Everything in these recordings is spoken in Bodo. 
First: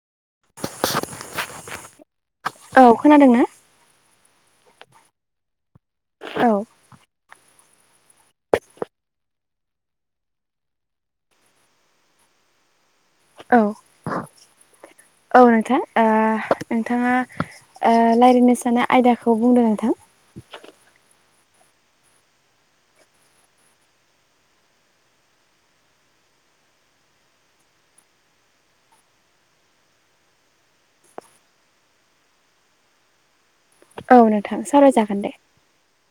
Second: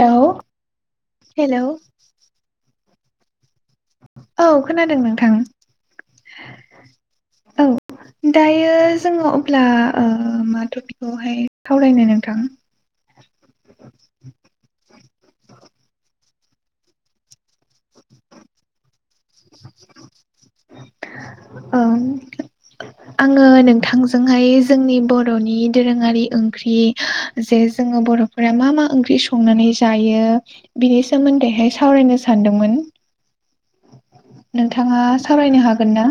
हेल हेल'। औ खोनादों ना? औ खोनादों नोंथां। औ। औ। दायो जोङो अब्ला ओ मा टपिकखौहाय सावरायनो नोंथां? औ। औ नोंथां ओ नोंथाङा रायज्लायनो सानाया आयदाखौ बुंदों नोंथां। ओं आङो नोंथांजोंहाय जोंनि बर'नि दोरोङारि ओंख्रि जे जोङो बर'फोरा मा -मा ओंख्रि संनानै जायो ।बिनि सोमोन्दैहाय सावरायनो सानदोंमोन। [unintelligible] औ नोंथां नोंथाङा सावरायजागोन दे सावरायनो हागोन ना?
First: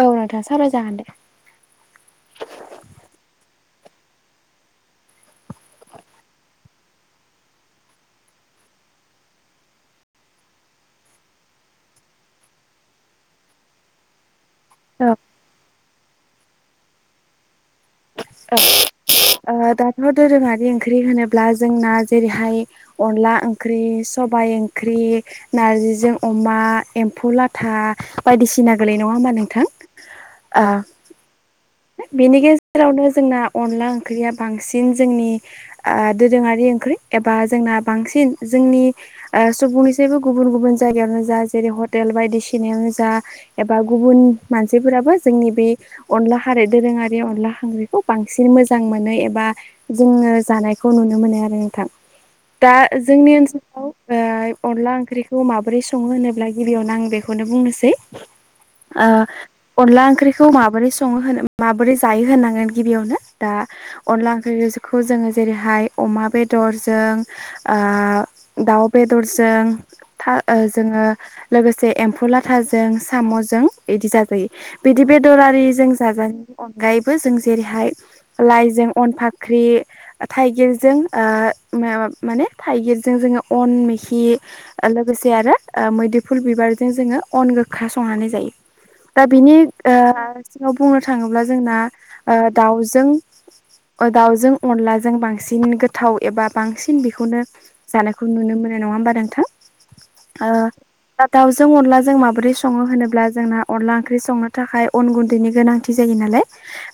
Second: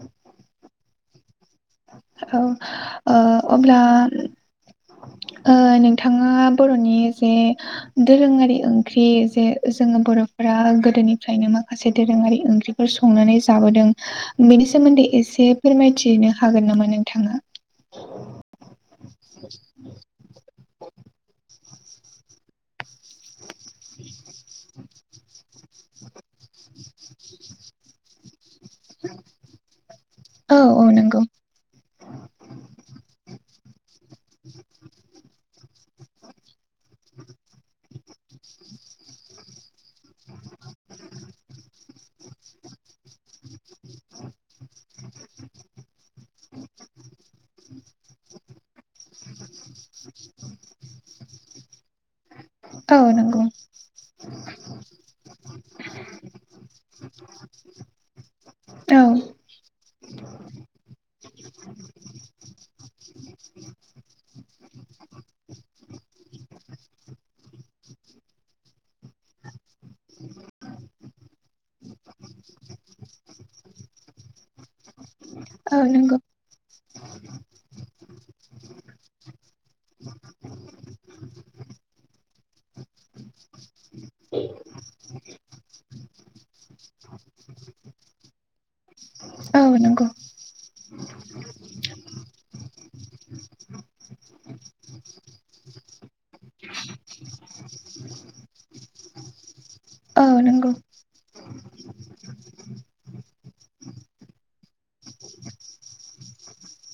औ नोंथां सावराय जागोन दे। औ ओ अब्ला ओ नोंथाङा बर'नि जे दोरोङारि ओंख्रि जे जोङो बर'फोरा [unintelligible] गोदोनिफ्रायनो माखासे दोरोङारि ओंख्रिफोर संनानै जाबोदों। बेनि सोमोन्दै औ एसे फोरमायथिनो हागोन नामा नोंथाङा? औ ओ दाथ' दोरोंआरि [unintelligible] ओंख्रि होनोब्ला जोंना जेरैहाय अनला ओंख्रि, सबाइ ओंख्रि नार्जिजों अमा, एम्फौ लाथा बायदिसिना [unintelligible] गोलैयो नङा होमबा नोंथां? औ औ नंगौ बेनि गेजेरावनो जोंना अनला ओंख्रिया बांसिन जोंनि ओ दोरोङारि ओंख्रि एबा जोंना बांसिन जोंनि ओ सुबुंनिसैबो गुबुन गुबुन -गुबुन जायगायावनो जा जेरै हटेल बायदिसिनायावनो जा एबा गुबुन मानसिफोराबो [unintelligible] [unintelligible] बे अनला आरो दोरोङारि अनला ओंख्रिखौ बांसिन मोजां मोनो एबा जोङो जानायखौ नुनो मोनो। आरो नोंथां दा औ जोंनि नंगौ ओनसोलाव ओ अनला ओंख्रिखौ माबैरै सङो सङो होनोब्ला गिबियावनो आं बेखौनो बुंनोसै। औ ओ अनला ओंख्रिखौ माबोरै सङो होनो माबोरै जायो होनांगोन गिबियावनो दा अनला ओंख्रिखौ जोङो जेरैहाय अमा [unintelligible] बेदरजों ओ दाउ बेदरजों था- जोङो लोगोसे एम्फौ लाथाजों साम'जों इदि जाजायो बिदि बे दरारि औ नंगौ जों [inaudible] गायबो जों जेरैहाय लाइजों अनफाख्रि थाइगिरजों ओ [unintelligible] माने थाइगिरजों जोङो अन मेखि ओ लोगोसे आरो ओ मैदेफुल बिबार जों जङो अन गोखा संनानै जायो दा बिनि औ ओ नंगौ [inaudible] याव बुंनो थाङोब्ला जोंना ओ दाउजों ओ दाउजों अनलाजों बांसिन गोथाव एबा बांसिन बेखौनो जानायखौ नुनो मो नो नङा होमबा नोंथां? ओ नोंगौ। दा दाउजों अनलाजों माबोरै सङो होनोब्ला जोंना अनला ओंख्रि संनो थाखाय अन गुन दैनि गोनांथि जायो नालाय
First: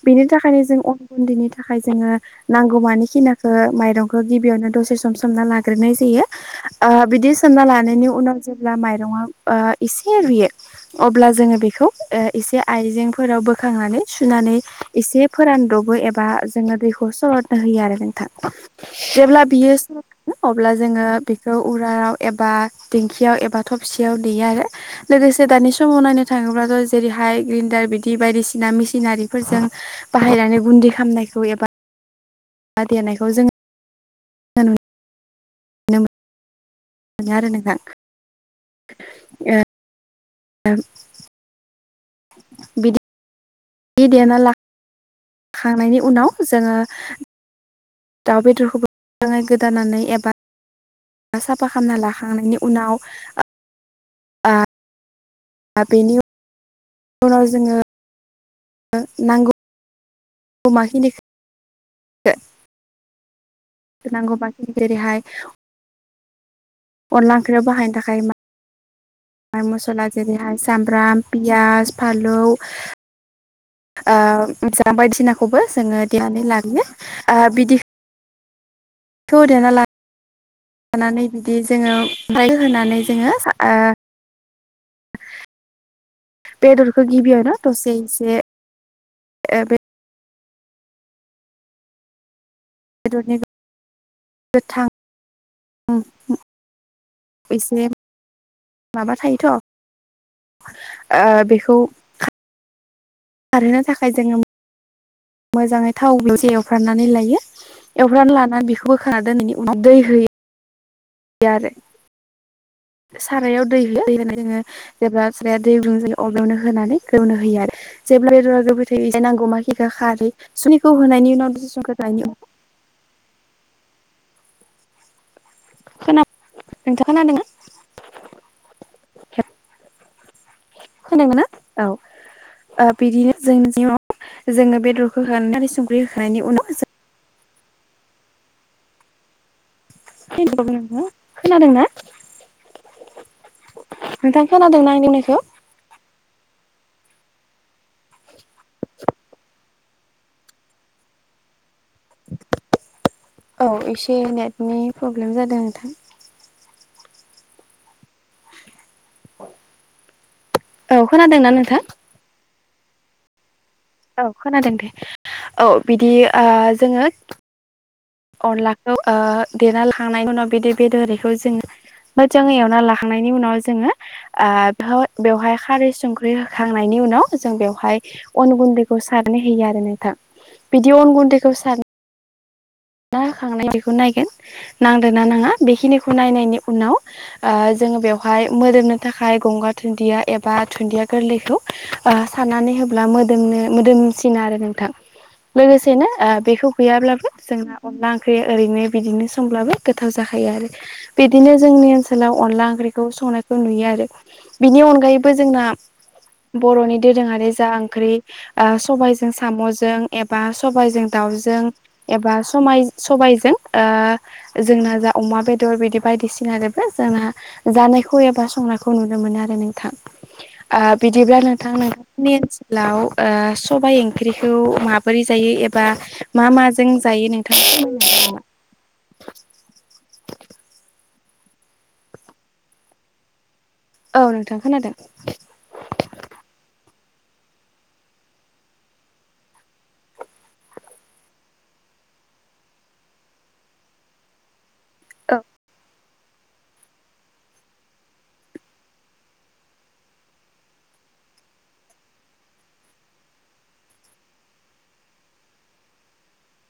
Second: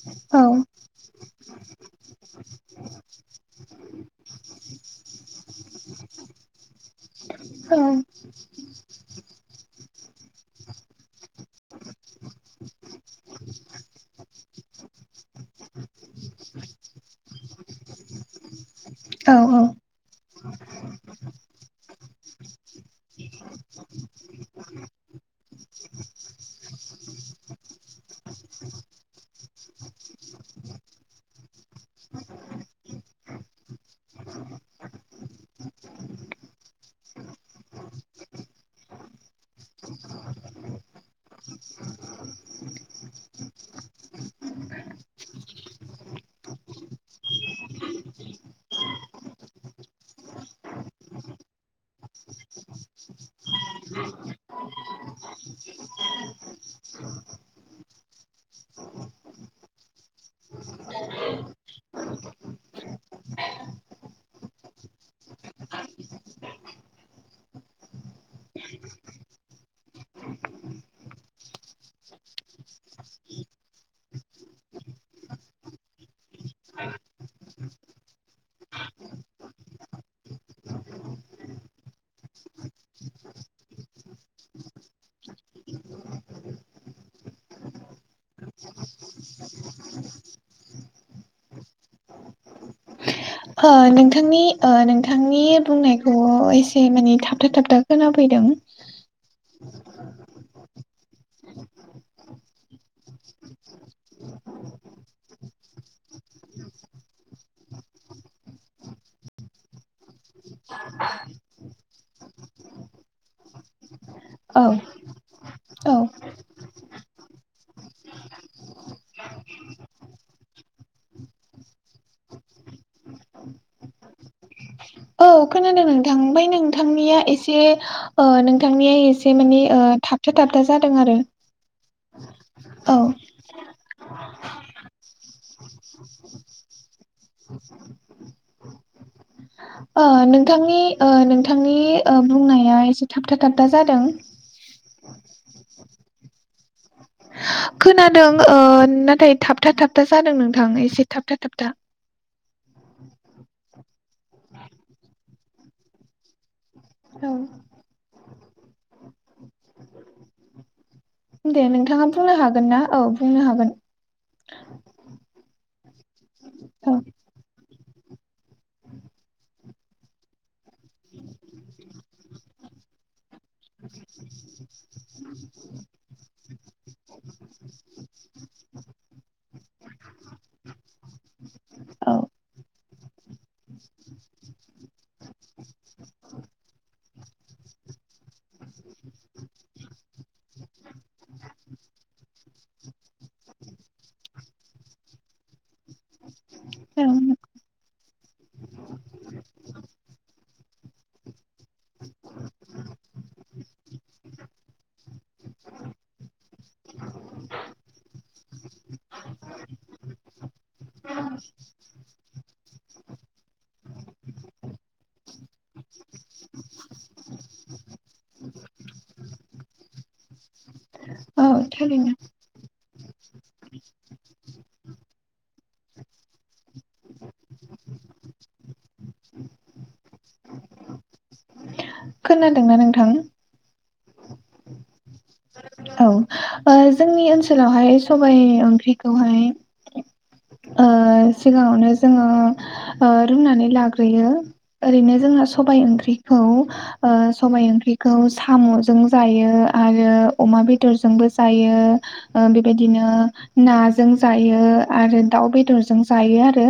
बेनि औ थाखायनो जों अन गुन्दैनि थाखाय जोङो नांगौ मानिखिना खो माइरंखो गिबियावनो दसे सम सोमना लाग्रोनाय जायो ओ बिदि सोमना औ लानायनि उनाव जेब्ला मायरंआ ओ इसे रुयो अब्ला जोङो बेखौ ओ इसे आइजें फोराव बोखांनानै सुनानै इसे फोरानदबो एबा जोङो दैखौ सलदनो होयो आरो नों थां औ जेब्ला औ बियो [inaudible] अब्ला जोङो बेखौ उरालाव एबा दिं खियाव एबा थबसियाव देयो आरो लोगोसे दानि समाव नायनो थाङोब्लाथ' जेरैहाय ग्रिन्डार बि दि बायदिसिना मिसिनारिफोरजों बाहायनानै गुन्दै खामनायखौ एबा देनायखौ जों [inaudible] [inaudible] बिदि देना ला खांनायनि उनाव जोङो दाउ बेदरखौबो [inaudible] गोदानानै एबा साफा खामना लाखांनायनि उनाव दा बेनि उनाव जोङो नांगौ अमाखिनिखो [unintelligible] अनला ओंख्रियाव बाहायनो थाखाय मा [unintelligible] मसला जेरैहाय सामब्राम पियाज फालौ ओ [unintelligible] बायदिनाखौबो जोङो देनानै [unintelligible] ओ बिदि [unintelligible] लानानै बिदि जोङो ओमफ्राय होनानै जोङो ओ बेदरखो गिबियावनो दसे एसे ओ बेदरनि हो नोंथांनि ओ गोथां नोंथांनि बुंनायखौ एसे माने थाबथा थाबथा एसे खोनाफैदों माबा थायोथ' ओ बेखौ खारहोनो थाखाय जोङो मोजाङै थाव [inaudible] लायो एवफ्राना लाना बेखौ बोखांना [unintelligible] दै हो यो आरो सारायाव दै [inaudible] औ होयो औ आरो [inaudible] [inaudible] औ खोनादों नोंथां खोना ओमफ्राय नोंथाङा नोंथांनिया खोनादोंना एसे ओ नोंथांनिया एसे माने ओ थाबथा थाबथा जादों आरो। खोनादोंमोन ना औ ओ औ [inaudible] जोङो बेदरखौ [inaudible] [inaudible] ओ नोंथांनि ओ नोंथांनि खोनादोंना ओ बुंनाया एसे थाबथा थाबथा जादों। नोंथां खोनादोंना [unintelligible] खोनादों ओ नाथाय थाबथा थाबथा जादों नोंथां एसे थाबथा थाबथा औ एसे नेटनि प्रब्लेम जादों नोंथां औ औ खोनादोंना दे नोंथां? नोंथाङा बुंनो हागोन ना औ बुंनो हागोन औ खोनादों दे औ बिदि ओ औ जोङो अनलाखौ ओ देना लांखांनायनि उनाव बेदि बेदरओरिखौ जों मोदजाङै एवना लाखांनायनि उनाव जोङो ओ हो बेवहाय खारै संख्रि होखांनायनि नि उनाव जों बेवहाय अन गुन्दैखौ सारनै होयो आरो नोंथां। बिदि अन गुन्दैखौ सार औ [inaudible] खांना बेखौ नायगोन नांदोंना नाङा बेखिनिखौ नायनायनि उनाव ओ जों बेवहा हाय मोदोमनो थाखाय गंगा दुन्दिया एबा धुन्दिया गोरलैखौ ओ साननानै होब्ला मोदो नो मोदोमसिना आरो नोंथां लोगोसेनो ओ बेखौ गैयाब्लाबो जोंना अनला ओंख्रि ओरैनो बिदिनो सोमब्लाबो गोथाव जाखायो आरो बिदिनो जोंनि ओनसोलाव अनला ओंख ख्रिखौ संनायखौ नुयो आरो बिनि अनगायैबो जोंना बर'नि दोरोङारि जा ओंख्रि ओ सबाइजों साम'जों एबा सबाइजों दाउ दाउजों एबा स समाय सबायजों ओ जोंना जा अमा बेदर बिदि बायदिसिनादोबो जोंना जानायखौ एबा संनायखौ नुनो मोनो आरो नोंथां ओ बिद दिब्ला औ औ नोंथां थारैनो नोंथांनि ओनस लाव ओ सबाइ ओंख्रिखौ माबोरै जायो एबा मा माजों जायो नों [unintelligible] खोनादोंना नोंथां? औ नोंथां खोनादों। औ ओ जोंनि ओनसोलावहाय सबाइ ओंख्रिखौहाय ओ सिगाङावनो जोङो ओ रुनानै लाग्रोयो। ओरैनो औ जोंना सबाय ओंख्रि खौ ओ सबाइ ओंख्रिखौ साम'जोंबो जायो आरो अमा बेदरजोंबो जायो ओ बेबायदिनो नाजों जायो आरो दाउ आउ बेदरजों जायो आरो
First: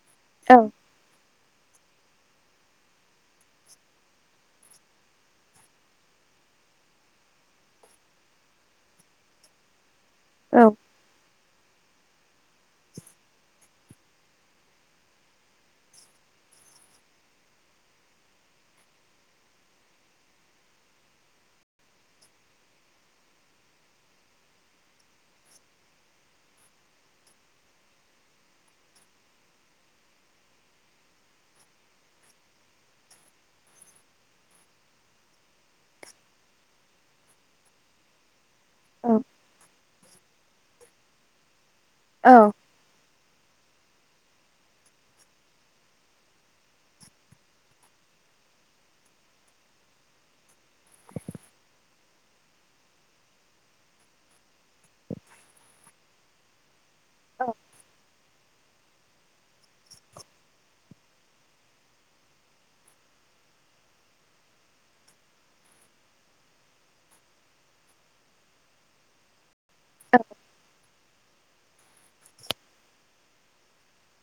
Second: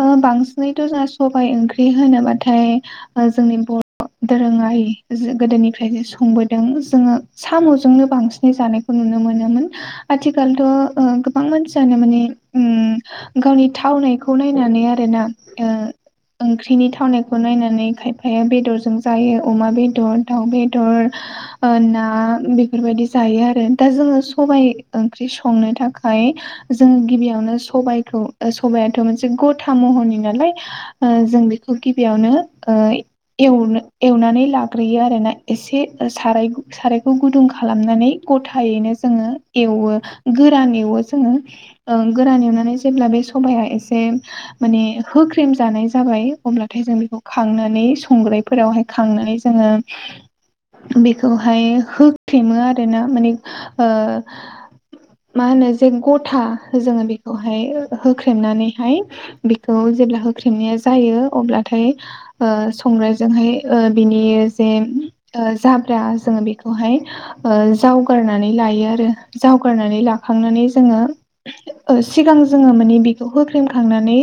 ओ औ बांसिनैथ' जोंहा सबाइ ओंख्रि होनोबाथाय ओ जोंनि बर' दोरोङारि जो गोदोनिफ्रायनो संबोदों जोङो साम' जोंनो बांसिनै जानायखौ नुनो मोनोमोन आथिखालथ' औ ओ गोब बां मानसियानो माने ओम गावनि थावनायखौ नायनानै आरोना ओ ओंख्रिनि थावनायखौ नायनानै खायफाया बेदरजों जायो अमा बेदर दाउ बेदर। ओ ना बिब फोरबायदि जायो आरो दा जोङो सबाय ओंख्रि संनो थाखाय जोङो गिबियावनो सबाइखौ ओ सबायाथ' मोनसे गथा महरनि नालाय ओ जों बेखौ गिबियावनो ओ एवनो एवनानै लाग्रोयो आरोना एसे साराय सारायखौ गुुदुं खालामनानै गथायैनो औ जोङो एवो गोरान एवो जोङो। ओं औ गोरान एवनानै जेब्ला बे स सबाया एसे माने होख्रेम जानाय जाबाय अब्लाथाय जों बेखौ खांनानै संग्रो फोरावहाय खांनानै जोंङो बेखौहाय हो फेमो आरोना माने ओ मा होनो जे गथा जोङो बेखौहाय हो होख्रे ख्रेमनानैहाय बेखौ जेब्ला होख्रेमनाया जायो अब्लाथाय ओ संग्रायजों हाय ओ बिनि जे ओ जाब्रा जोङो बेखौहाय ओ जावगारनानै लायो आरो जावगारनानै लाखांनानै जोङो ओ सिगां जोङो मानि बिखौ होख्रेमखांनानै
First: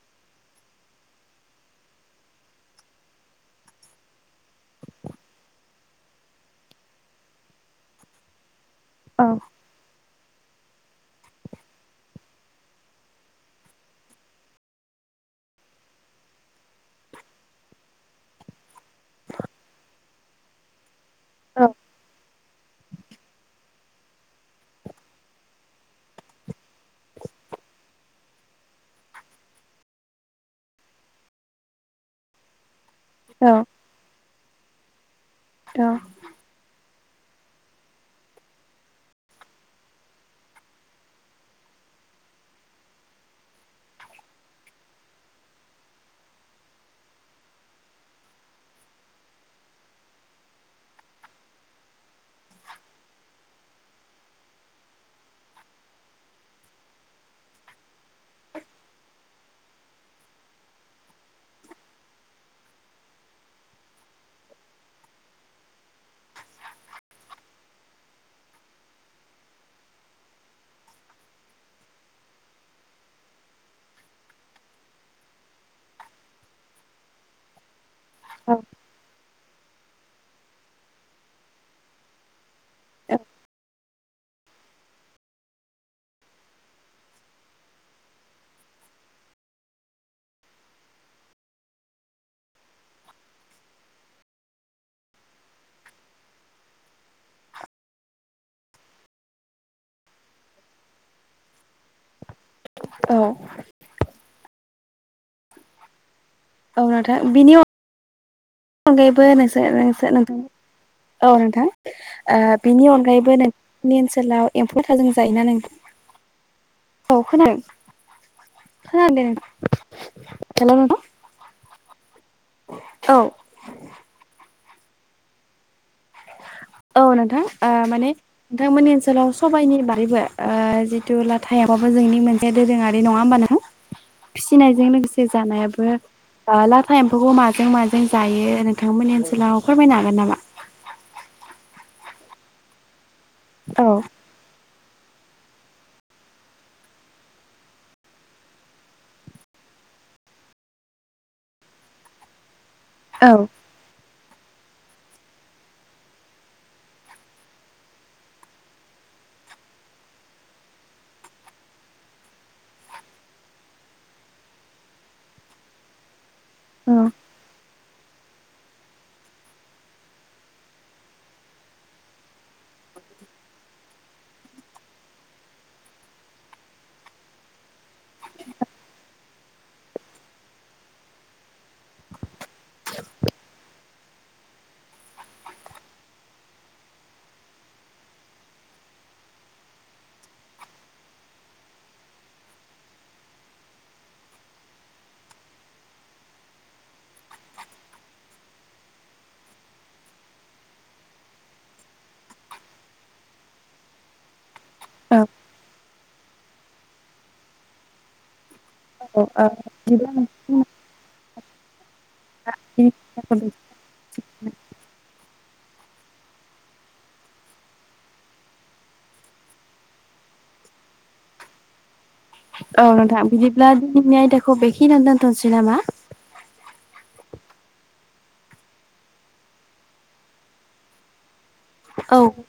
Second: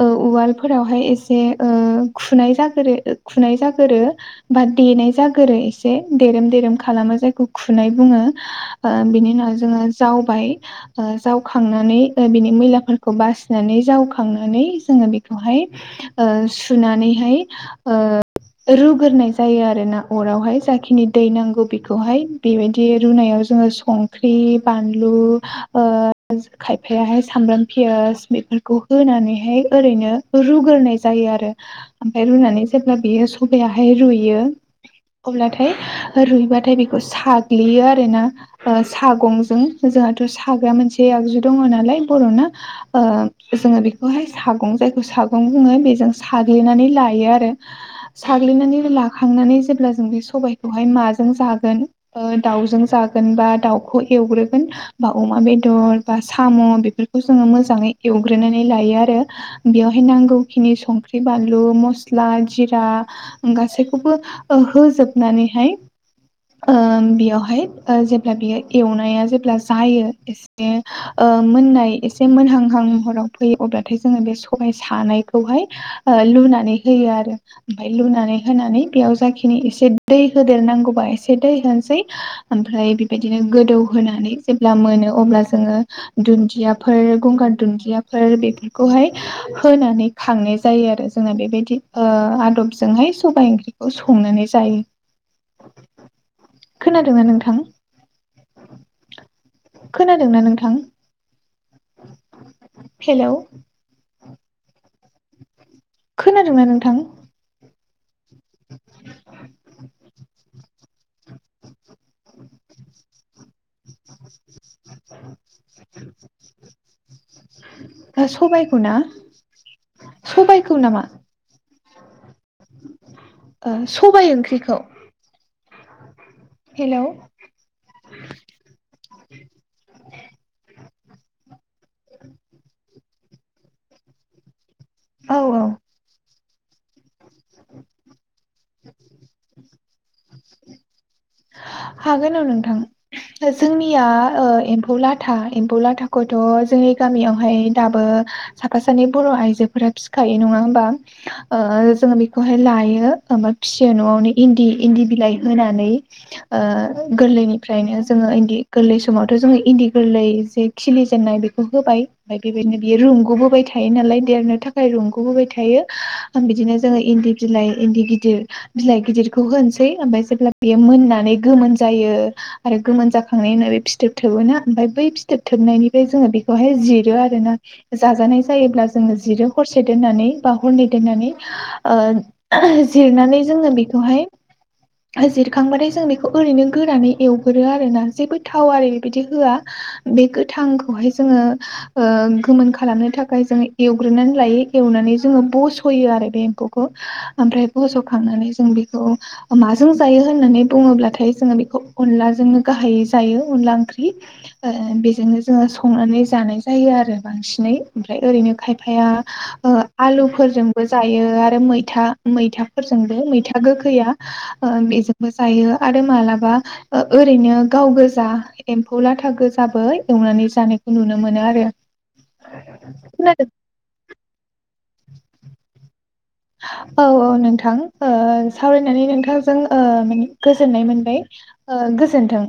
ओ उवालफोरावहाय एसे ओ ओ खुनाय जागोरो ओ खुनाय जागोरो बा देनाय जागोरो एसे देरोम देरोम खालामो। जायखौ खुनाय बुङो ओ बिनि उनाव जोङो जावबाय। ओ जावखांनानै ओ बिनि मैलाफोरखौ बासिनानै जावखांनानै जोङो बेखौहाय नै ओ सु सुनानैहाय ओ रुग्रोनाय जायो आरो ना अरावहाय जाखिनि दैनांगौ औ बि बेबायदि रुनायाव जोङो संख्रि बानलु ओ खायफायाहाय सामब्राम फियास बेफोरखौ होनानैहाय ओैरैनो रुग्रोनाय जायो आरो आमफाय रुनानै जेब्ला बियो सबायाहाय रुयो अब्लाथाय रुइबा बेखौ साग्लियो आरो ना ओ सागंजों जोंहाथ' साग्रा मोनसे आगजु दङ' नालाय बर'ना ओ जोंहा बिखौहाय सागं जायखौ सागं बुङो बेजों साग्लिना नानै लायो आरो साग्लिनानै लाखांनानै जेब्ला जों बि सबायखौहाय माजों जा गोन ओ दावजों जागोन बा दावखौ एवग्रोगोन बा अमा बेदर बा साम' म' बेफोरखौ जोङो मोजांङै एवग्रोनानै लायो आरो बियावहाय नांगौखिनि संख्रि बानलु लु मसला जिरा गासैखौबो ओ होजोबनानैहाय ओ बेयावहाय ओ जेब्ला बियो एवनाया जेब्ला जायो एसे ओ मोननाय एसे मोनहांहां महराव फैयो अब्लाथाय जोङो बे सबाय सानायखौहाय ओ लु नानै होयो आरो ओमफाय लुनानै होनानै बेयाव जाखिनि एसे दै होदेर नांगौबा ए से दै होनोसै ओमफ्राय बेबायदिनो गोदौ होनानै जेब्ला मोनो अब्ला जोङो दुन्दियाफोर गंगार दुन्दियाफोर बेफोरखौहाय होनानै खांनाय जायो आरो जों जोंना बेबायदि ओ आदबजोंहाय सबाय ओंख्रिखौ संनानै जायो। खोनादों ना नोंथां? खोनादों ना नोंथां? औ। हेलौ खोनादों ना औ नोंथां? बिनि अनगायैबो नोंसोर नोंसोर नोंथां औ नोंथां। ओ बिनि अनगायैबो नों नि ओनसोलाव एम्फौ लाथाजों जायो ना नोंथां? औ ओ सबायखौ खोनादों। ना खोनादों सबायखौ हेलौ नोंथां। नामा औ ओ सबाय ओंख्रिखौ औ नोंथां ओ माने नोंथांमोननि ओनसोलाव सबाइनि बारैबो ओ जि थु लाथायाबो जोंनि मोनसे दोरोङारि नङा होमबा नोंथां फिसिनाय मोनसे औ जानायाबो ओ लाथा एम्फौखौ माजों माजों जायो दा नोंथांमोननि ओनसोलाव फोरमायनो हागोन नामा? हागोन औ नोंथां। औ जोंनिया ओ एम्फौ लाथा एम्फौ लाथाखौथ' जोंनि गामियावहाय दाबो साफा सानै बर' आइजोफोरा फिसिखायो नं ङा होमबा ओ जोङो बिखौहाय लायो औ ओमफाय फिसियो न'आवनो इन्दि इन्दि बिलाइ होनानै ओ गोरलैनिफ्रायनो जोङो इदि गोरलै समावथ' जोंङो इन्दि गोरलै जे खिलि जेननाय बेखौ होबाय ओमफाय बेबायदिनो बियो रुंग'बोबाय थायो नालाय देरनो थाखाय रुंग'बोबाय थायो। बिदिनो औ जोंङो इन्दि बिलाइ इन्दि गिदिर बिलाइ गिदिरखौ होनोसै ओमफाय जेब्ला मोननानै गोमोन जायो आरो गोमोन जाखांनायनि उनाव बे फिथोब थोबोना ओमफाय बै फिथोब थोब नायनिफ्राय जोङो बिखौहाय जिरो आरो ना जाजानाय जायोब्ला जोंङो जिरो हरसे दोननानै बा ह हरनै दोननानै ओ जिरनानै जोङो बिखौहाय जिर खांबाथाय जों बेखौ ओरैनो गोरानै एवगोरो आरो ना जेबो थाव आरि बेबायदि होआ। बे गो थांखौहाय जोङो ओ गोमोन खालामनो थाखाय जोङो एवग्रोनानै लायो एवनानै जोङो बस'यो आरो बे एम्फौखौ ओमफ्राय बस'खांनानै जों बेखौ माजों जायो होननानै बुंंङोब्लाथाय जोङो बेखौ अनलाजोंनो गाहायै जायो अनला ओंख्रि ओ बेजोंनो जोङो संनानै जानाय जायो आरो बांसिनै ओमफ्राय ओरैनो खाय फाया ओ आलुफोरजोंबो जायो आरो मैथा मैथाफोरजोंबो। मैथा गोखैया ओ बेजों जायो आरो मालाबा ओ ओैरैनो गाव गोजा एमफौ लाथा गोजाबो एवनानै जानायखौ नुनो मोनो आरो औ नोंथां। खोनादों बिदिब्ला दिनैनि आयदाखौ बेखिनियावनो दोनथ'नोसै नामा? औ औ नोंथां ओ सावरायनानै नोंथांजों ओ माने गोजोननाय मोनबाय। ओ औ गोजोनथों।